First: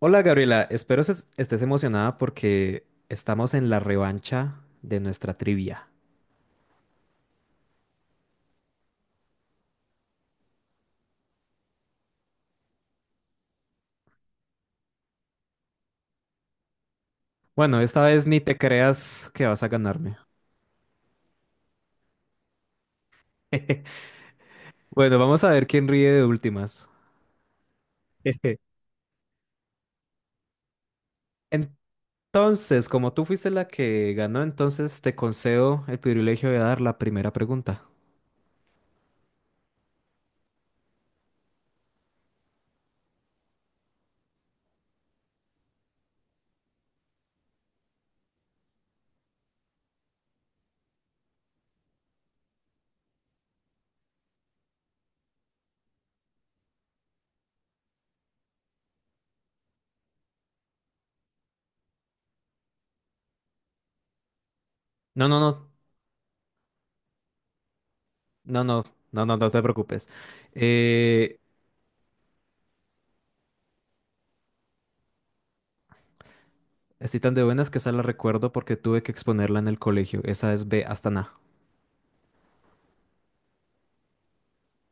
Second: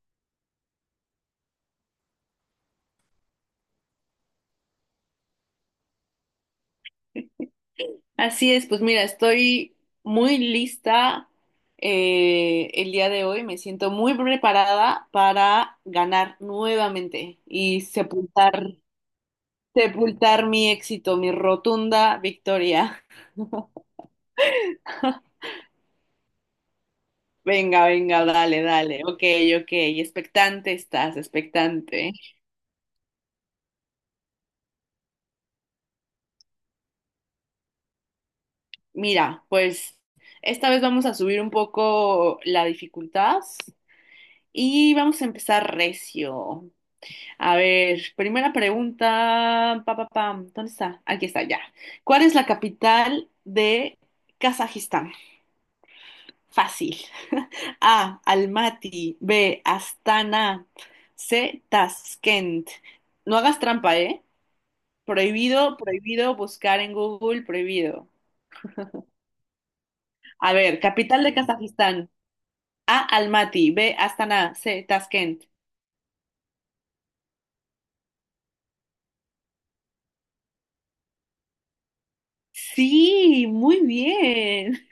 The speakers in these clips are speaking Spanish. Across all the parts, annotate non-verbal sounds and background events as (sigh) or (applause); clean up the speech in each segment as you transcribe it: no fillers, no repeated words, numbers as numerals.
Hola Gabriela, espero estés emocionada porque estamos en la revancha de nuestra trivia. Así es, pues mira, estoy muy lista, el día de hoy, me siento muy preparada para ganar nuevamente Bueno, y esta vez ni te sepultar, creas que vas a ganarme. sepultar mi éxito, mi rotunda victoria. (laughs) Bueno, vamos a ver quién ríe de últimas. (laughs) Venga, venga, dale, (laughs) dale, ok, ok, expectante estás, expectante. Entonces, como tú fuiste la que ganó, entonces te concedo el privilegio de dar la primera pregunta. Mira, pues esta vez vamos a subir un poco la dificultad y vamos a empezar recio. A ver, primera pregunta. Pa, pa, pam. ¿Dónde está? Aquí está, ya. ¿Cuál es la capital de Kazajistán? Fácil. (laughs) A. Almaty. B. Astana. C. Tashkent. No hagas trampa, ¿eh? No, no, no, Prohibido, prohibido buscar en Google, prohibido. no, no, no, no, no te preocupes. A ver, capital de Eh, Kazajistán. A. Almaty. B. Astana. C. Tashkent. Estoy tan de buenas que esa la recuerdo porque tuve que exponerla en el colegio. Esa es B hasta na. Sí, muy bien.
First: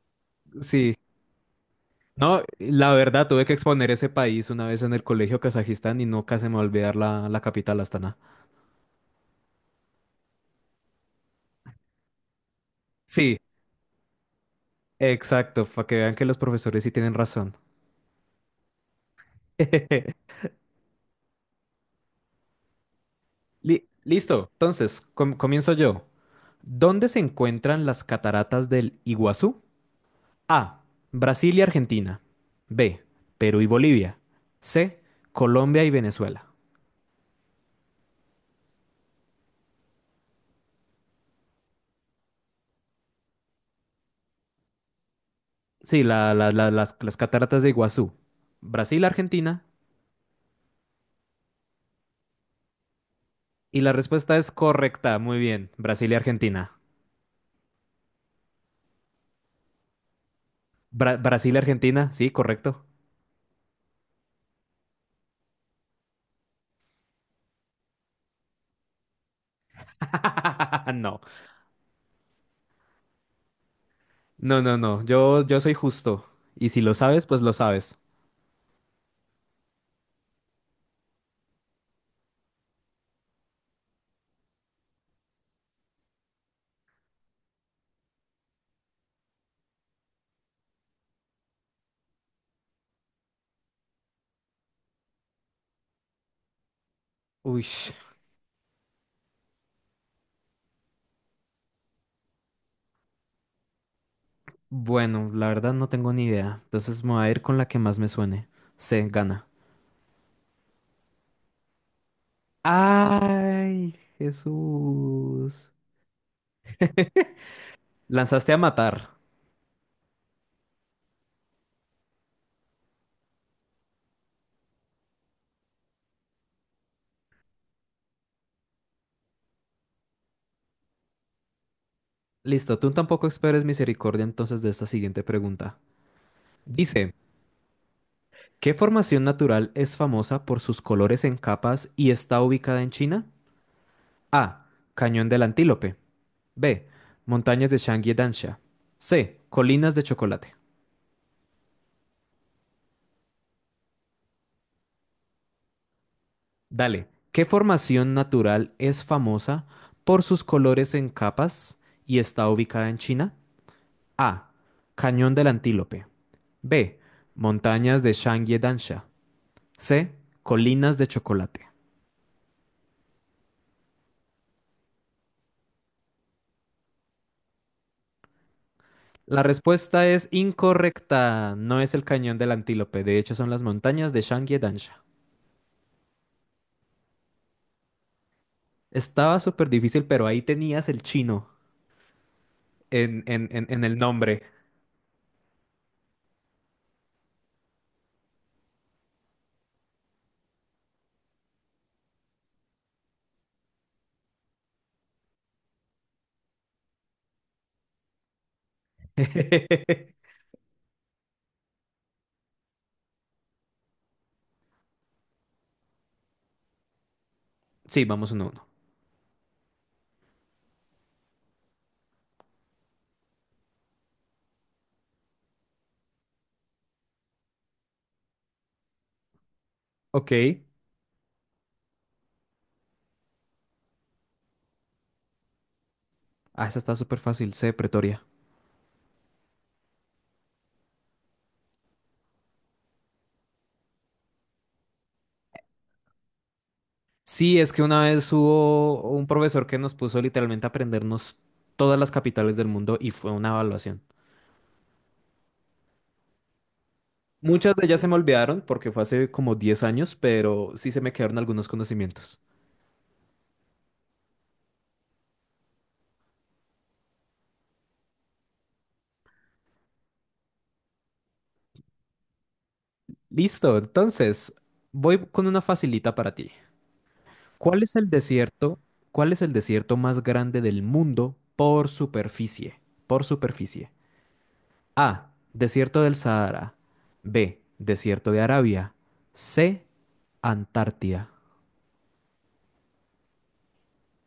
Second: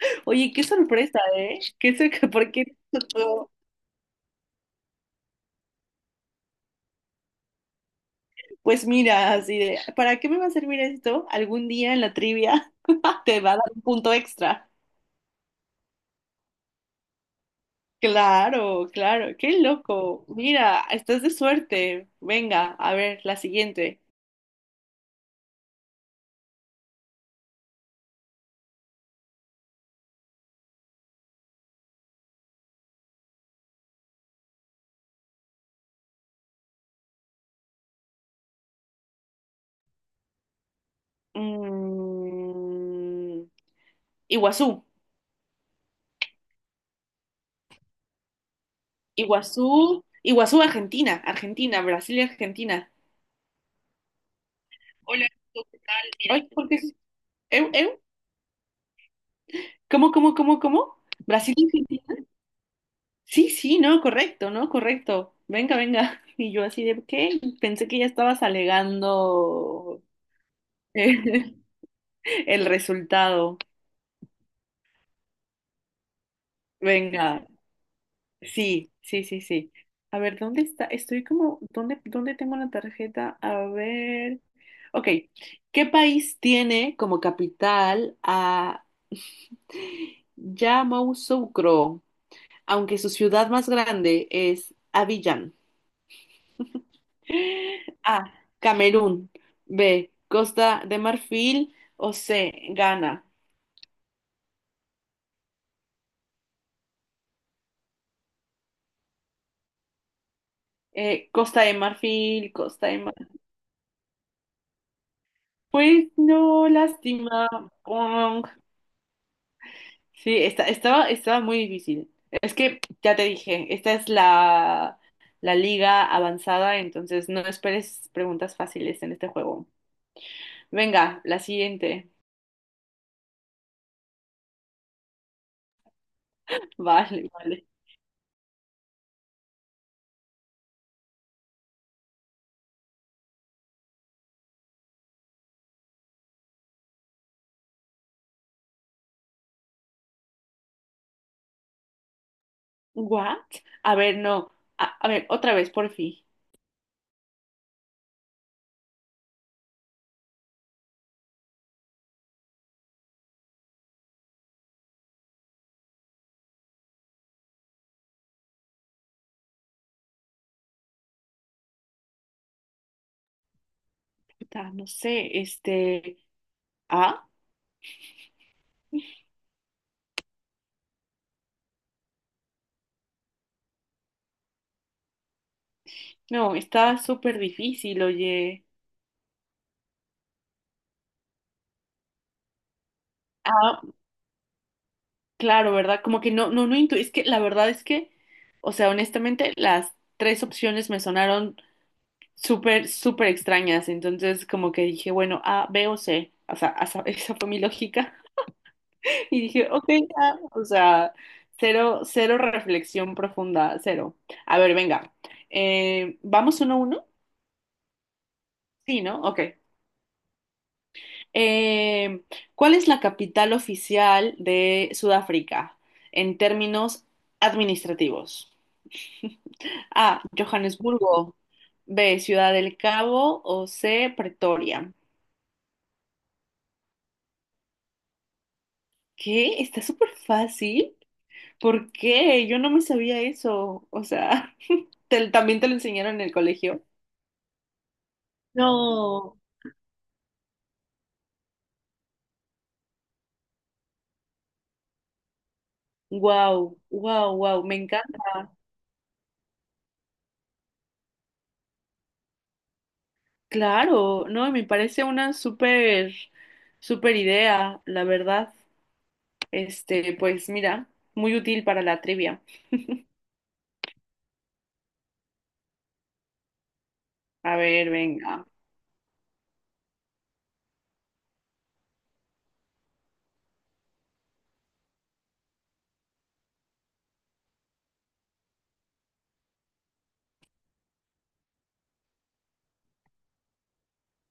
(laughs) Oye, qué Sí. sorpresa, ¿eh? (laughs) No, ¿Por qué? la verdad, tuve que exponer ese país una vez en el colegio Kazajistán y nunca se me va a olvidar la capital, Astana. Pues mira, así de, ¿para qué me va a servir esto? Algún día en la trivia (laughs) Sí, te va a dar un punto extra. exacto, para que vean que los profesores sí tienen razón. Claro, claro, qué loco. (laughs) Mira, estás de suerte. Venga, a ver, la siguiente. Listo, entonces, comienzo yo. ¿Dónde se encuentran las cataratas del Iguazú? A. Brasil y Argentina. B. Perú y Bolivia. C. Colombia y Venezuela. Mm, Iguazú, Sí, las cataratas de Iguazú. Brasil, Argentina. Iguazú, Iguazú, Argentina, Argentina, Brasil y Argentina. Y la respuesta es correcta. Hola, Muy bien. ¿qué tal? Brasil y Ay, ¿por Argentina. qué? ¿Eh, eh? ¿Cómo, cómo, cómo, cómo? Brasil Brasil y y Argentina, Argentina. sí, correcto. Sí, sí, no, correcto, no, correcto. Venga, venga. (laughs) Y yo así de, ¿qué? Pensé que ya estabas alegando (laughs) No, eh, (laughs) el resultado. no, no, no. Yo soy justo. Y si lo sabes, pues Venga, lo sabes. sí, sí, sí, sí. A ver, ¿dónde está? Estoy como, ¿dónde, dónde tengo la tarjeta? A ver. Ok, ¿qué país tiene como capital a Yamoussoukro, aunque su ciudad más grande es Abiyán? Uy, A. Camerún. B. Costa de Marfil. O C. Ghana. bueno, la verdad no tengo ni idea. Entonces me voy a ir con la que más me suene. Se gana. Costa de Marfil, Costa de Marfil. Ay, Jesús. Pues no, (laughs) lástima. Pong. Lanzaste a matar. Sí, estaba, estaba muy difícil. Es que ya te dije, esta es la liga avanzada, entonces no esperes preguntas fáciles en este juego. Venga, la siguiente. Listo, tú tampoco esperes misericordia entonces de esta siguiente pregunta. Dice. Vale, vale. ¿Qué formación natural es famosa por sus colores en capas y está ubicada en China? A. Cañón del Antílope. B. Montañas de Shangri Dansha. C. Colinas de Chocolate. ¿What? A ver, no. A ver, otra vez, por fin. Dale. ¿Qué formación natural es famosa por sus colores en capas y está ubicada en China? A. Cañón del Antílope. B. Montañas de Shangri Dansha. C. Colinas de Chocolate. Puta, no sé, este. ¿A? La respuesta es incorrecta. No es el cañón del Antílope. De hecho, son las montañas de shangye. No, está súper difícil, oye. Estaba súper difícil, pero ahí tenías el chino Ah, en el nombre. claro, ¿verdad? Como que no, no, Es que la verdad es que, o sea, honestamente, las tres opciones me sonaron súper, súper extrañas. Entonces, como que dije, bueno, A, B o C. O sea, esa, (laughs) esa fue mi lógica. (laughs) Y dije, ok, ya. (laughs) O sea, cero, cero reflexión profunda, cero. A ver, venga. ¿Vamos uno a uno? Sí, vamos uno a uno. Sí, ¿no? Ok. Eh, ¿Cuál es la capital oficial de Sudáfrica en términos administrativos? A. Ok. Johannesburgo. B. Ciudad del Cabo. O C. Pretoria. Ah, esa está súper fácil. C, Pretoria. ¿Qué? Está súper fácil. ¿Por qué? Yo no me sabía eso. O sea, (laughs) ¿también te lo enseñaron en el colegio? Sí, es que una vez hubo un No. profesor que nos puso literalmente a aprendernos todas las capitales del mundo y fue una evaluación. Wow, wow, wow. Me Muchas de ellas encanta. se me olvidaron porque fue hace como 10 años, pero sí se me quedaron algunos conocimientos. Claro, no, me parece una súper, súper idea, la verdad. Este, pues mira, muy útil para la trivia. Listo, entonces voy con una facilita para ti. A ¿Cuál ver, es el venga, desierto? ¿Cuál es el desierto más grande del mundo por superficie? Por superficie. A. Desierto del Sahara. B. Desierto de Arabia. C. Antártida.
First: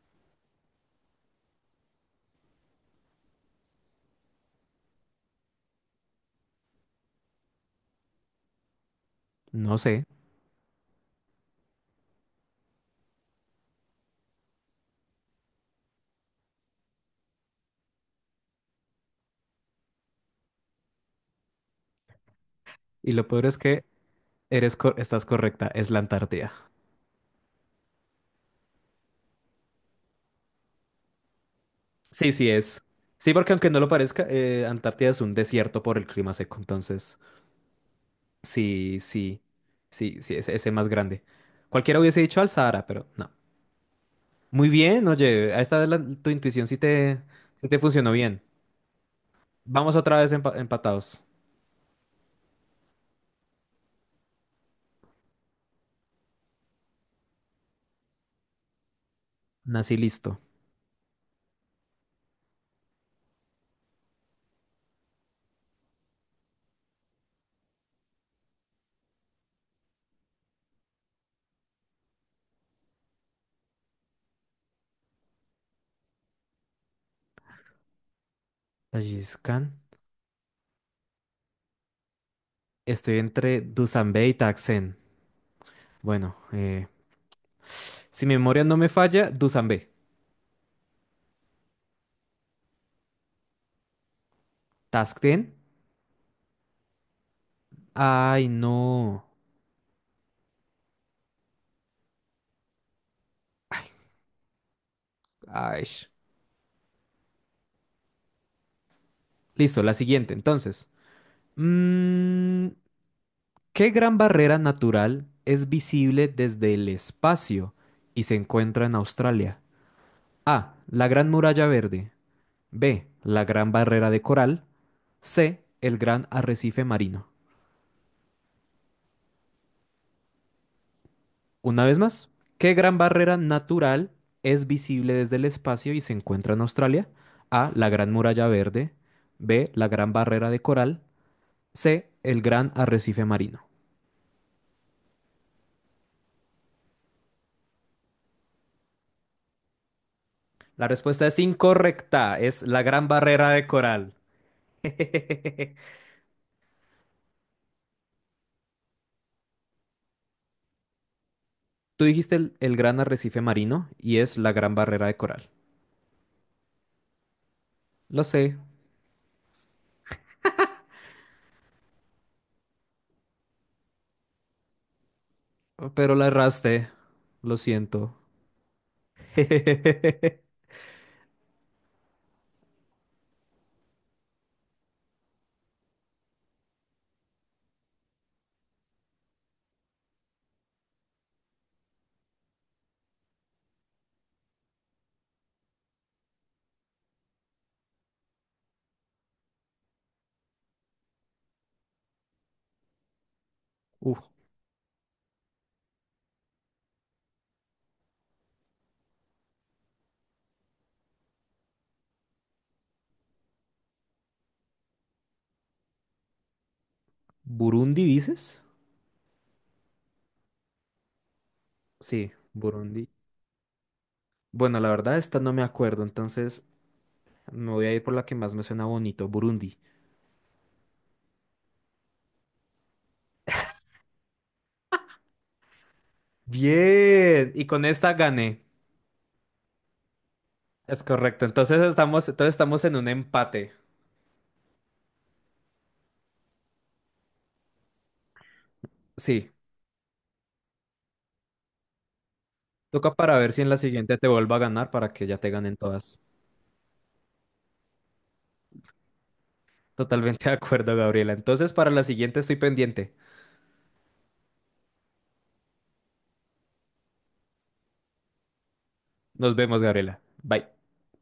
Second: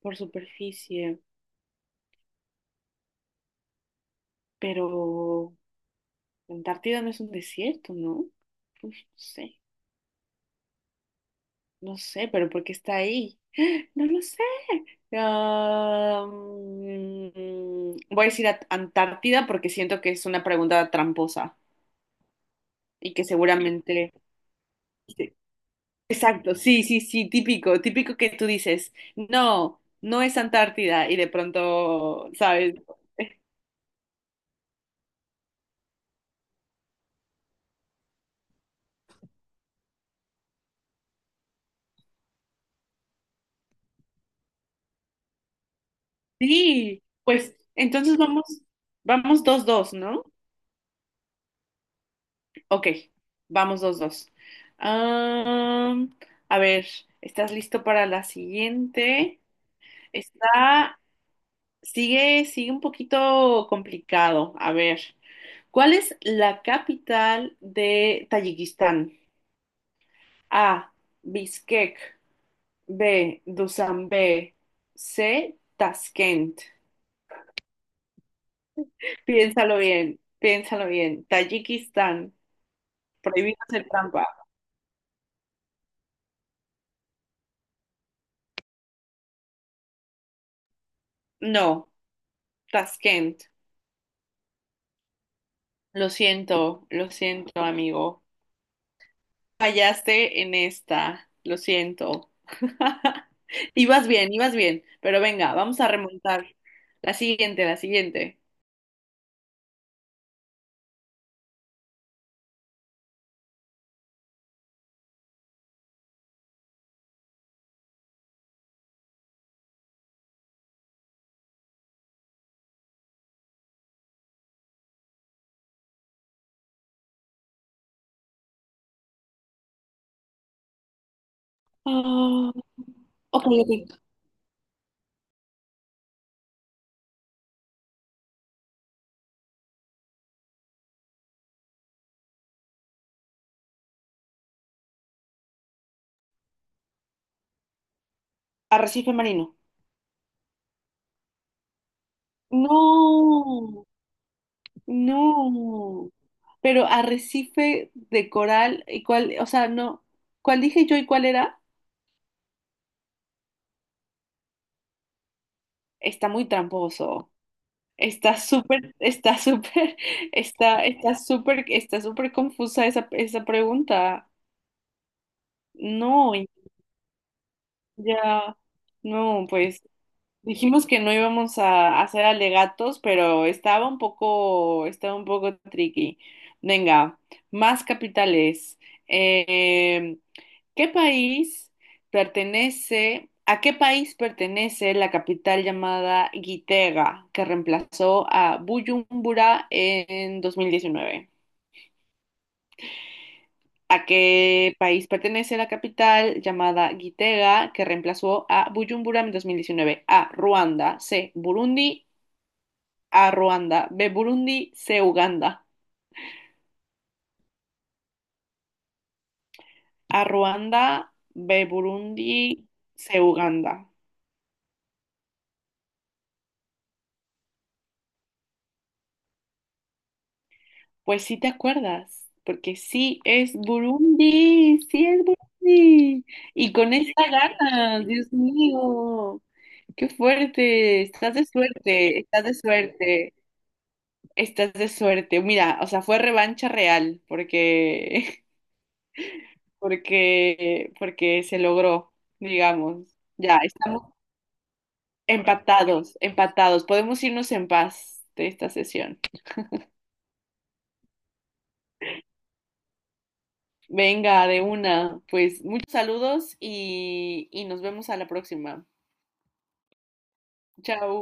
por superficie, pero la Antártida no es un desierto, ¿no? Uy, no sé, No sé. no sé, pero ¿por qué está ahí? (gasps) No lo sé. Ah, mm, voy a decir a- Antártida porque siento que es una pregunta tramposa Y y que lo peor es que seguramente... estás Sí, correcta, es la Antártida. exacto, sí, sí, sí, típico, típico que tú dices, no, no es Antártida y de pronto, Sí, sí ¿sabes? es. Sí, porque aunque no lo parezca, Antártida es un desierto por el clima seco, entonces. Sí, sí, sí, sí, ese más grande. Cualquiera hubiese dicho al Sahara, pero no. Muy bien, oye, a esta vez tu intuición Sí, pues sí te funcionó entonces bien. vamos, vamos dos, dos, Vamos otra ¿no? vez empatados. Ok, vamos dos, dos. Am, a ver, ¿estás listo para la siguiente? Nací listo. Está, sigue, sigue un poquito complicado. A ver, ¿cuál es la capital de Tayikistán? A, Bishkek, B, Dushanbe, C, Tashkent. Tajikistán. Piénsalo bien, piénsalo bien. Tayikistán. Estoy Prohibido entre hacer trampa. Dusanbe y Taksen. Bueno, si mi memoria no me falla, Dusanbe. No, Taskent. Taksen. Lo siento, amigo. Ay, no. Fallaste en esta. Lo siento. (laughs) Ay, Ibas bien, ibas bien. Pero venga, vamos a ay. remontar. La siguiente, la siguiente. Listo, la siguiente, entonces. Mm, ¿Qué gran barrera natural es visible desde el espacio y se encuentra en Australia? A. La Gran Muralla Verde. B. La Gran Barrera de Coral. C. El Gran Arrecife Marino. Una vez más, Ah, ¿qué gran barrera ok, ok. natural es visible desde el espacio y se encuentra en Australia? A. La Gran Muralla Verde. B. La Gran Barrera de Coral. C. El Gran Arrecife Marino. Arrecife marino. La respuesta es incorrecta. Es la Gran Barrera de No, Coral. (laughs) no. Pero arrecife de coral, ¿y cuál? O sea, no. ¿Cuál dije yo y cuál era? Tú dijiste el gran arrecife marino y es la gran barrera de coral. Está muy tramposo. Lo sé, Está súper, (laughs) está, está súper confusa esa, esa pregunta. pero la No, erraste. Lo siento. ya, no, pues (laughs) dijimos que no íbamos a hacer alegatos, pero estaba un poco tricky. Venga, más capitales. Eh, ¿Qué país ¿a qué país pertenece la capital llamada Gitega, que reemplazó a Buyumbura en 2019? ¿A Uf, qué país pertenece la capital llamada Gitega, que reemplazó a Buyumbura en 2019? A, Ruanda, B, Burundi, C, Uganda. ¿Burundi dices? A, Ruanda, B, Sí, Burundi, Burundi. C, Uganda. Bueno, la verdad, esta no me acuerdo, entonces me voy a ir por la que más me suena bonito, Burundi. Pues sí te acuerdas, porque sí es Burundi, sí es Burundi. Y con esa Bien, y con gana, esta Dios gané. mío, qué fuerte, Es estás de correcto, suerte, estás de entonces estamos en un suerte, empate. estás de suerte. Mira, o sea, fue revancha real, porque, Sí, (laughs) porque, porque se logró, digamos. toca para ver Ya, si en la estamos siguiente te vuelvo a ganar para que ya te ganen empatados, todas. empatados. Podemos irnos en paz de esta sesión. Totalmente de acuerdo, Gabriela. Entonces, para la siguiente estoy pendiente. Venga, de una. Pues muchos saludos y nos vemos a la próxima. Nos vemos, Gabriela. Bye. Chao.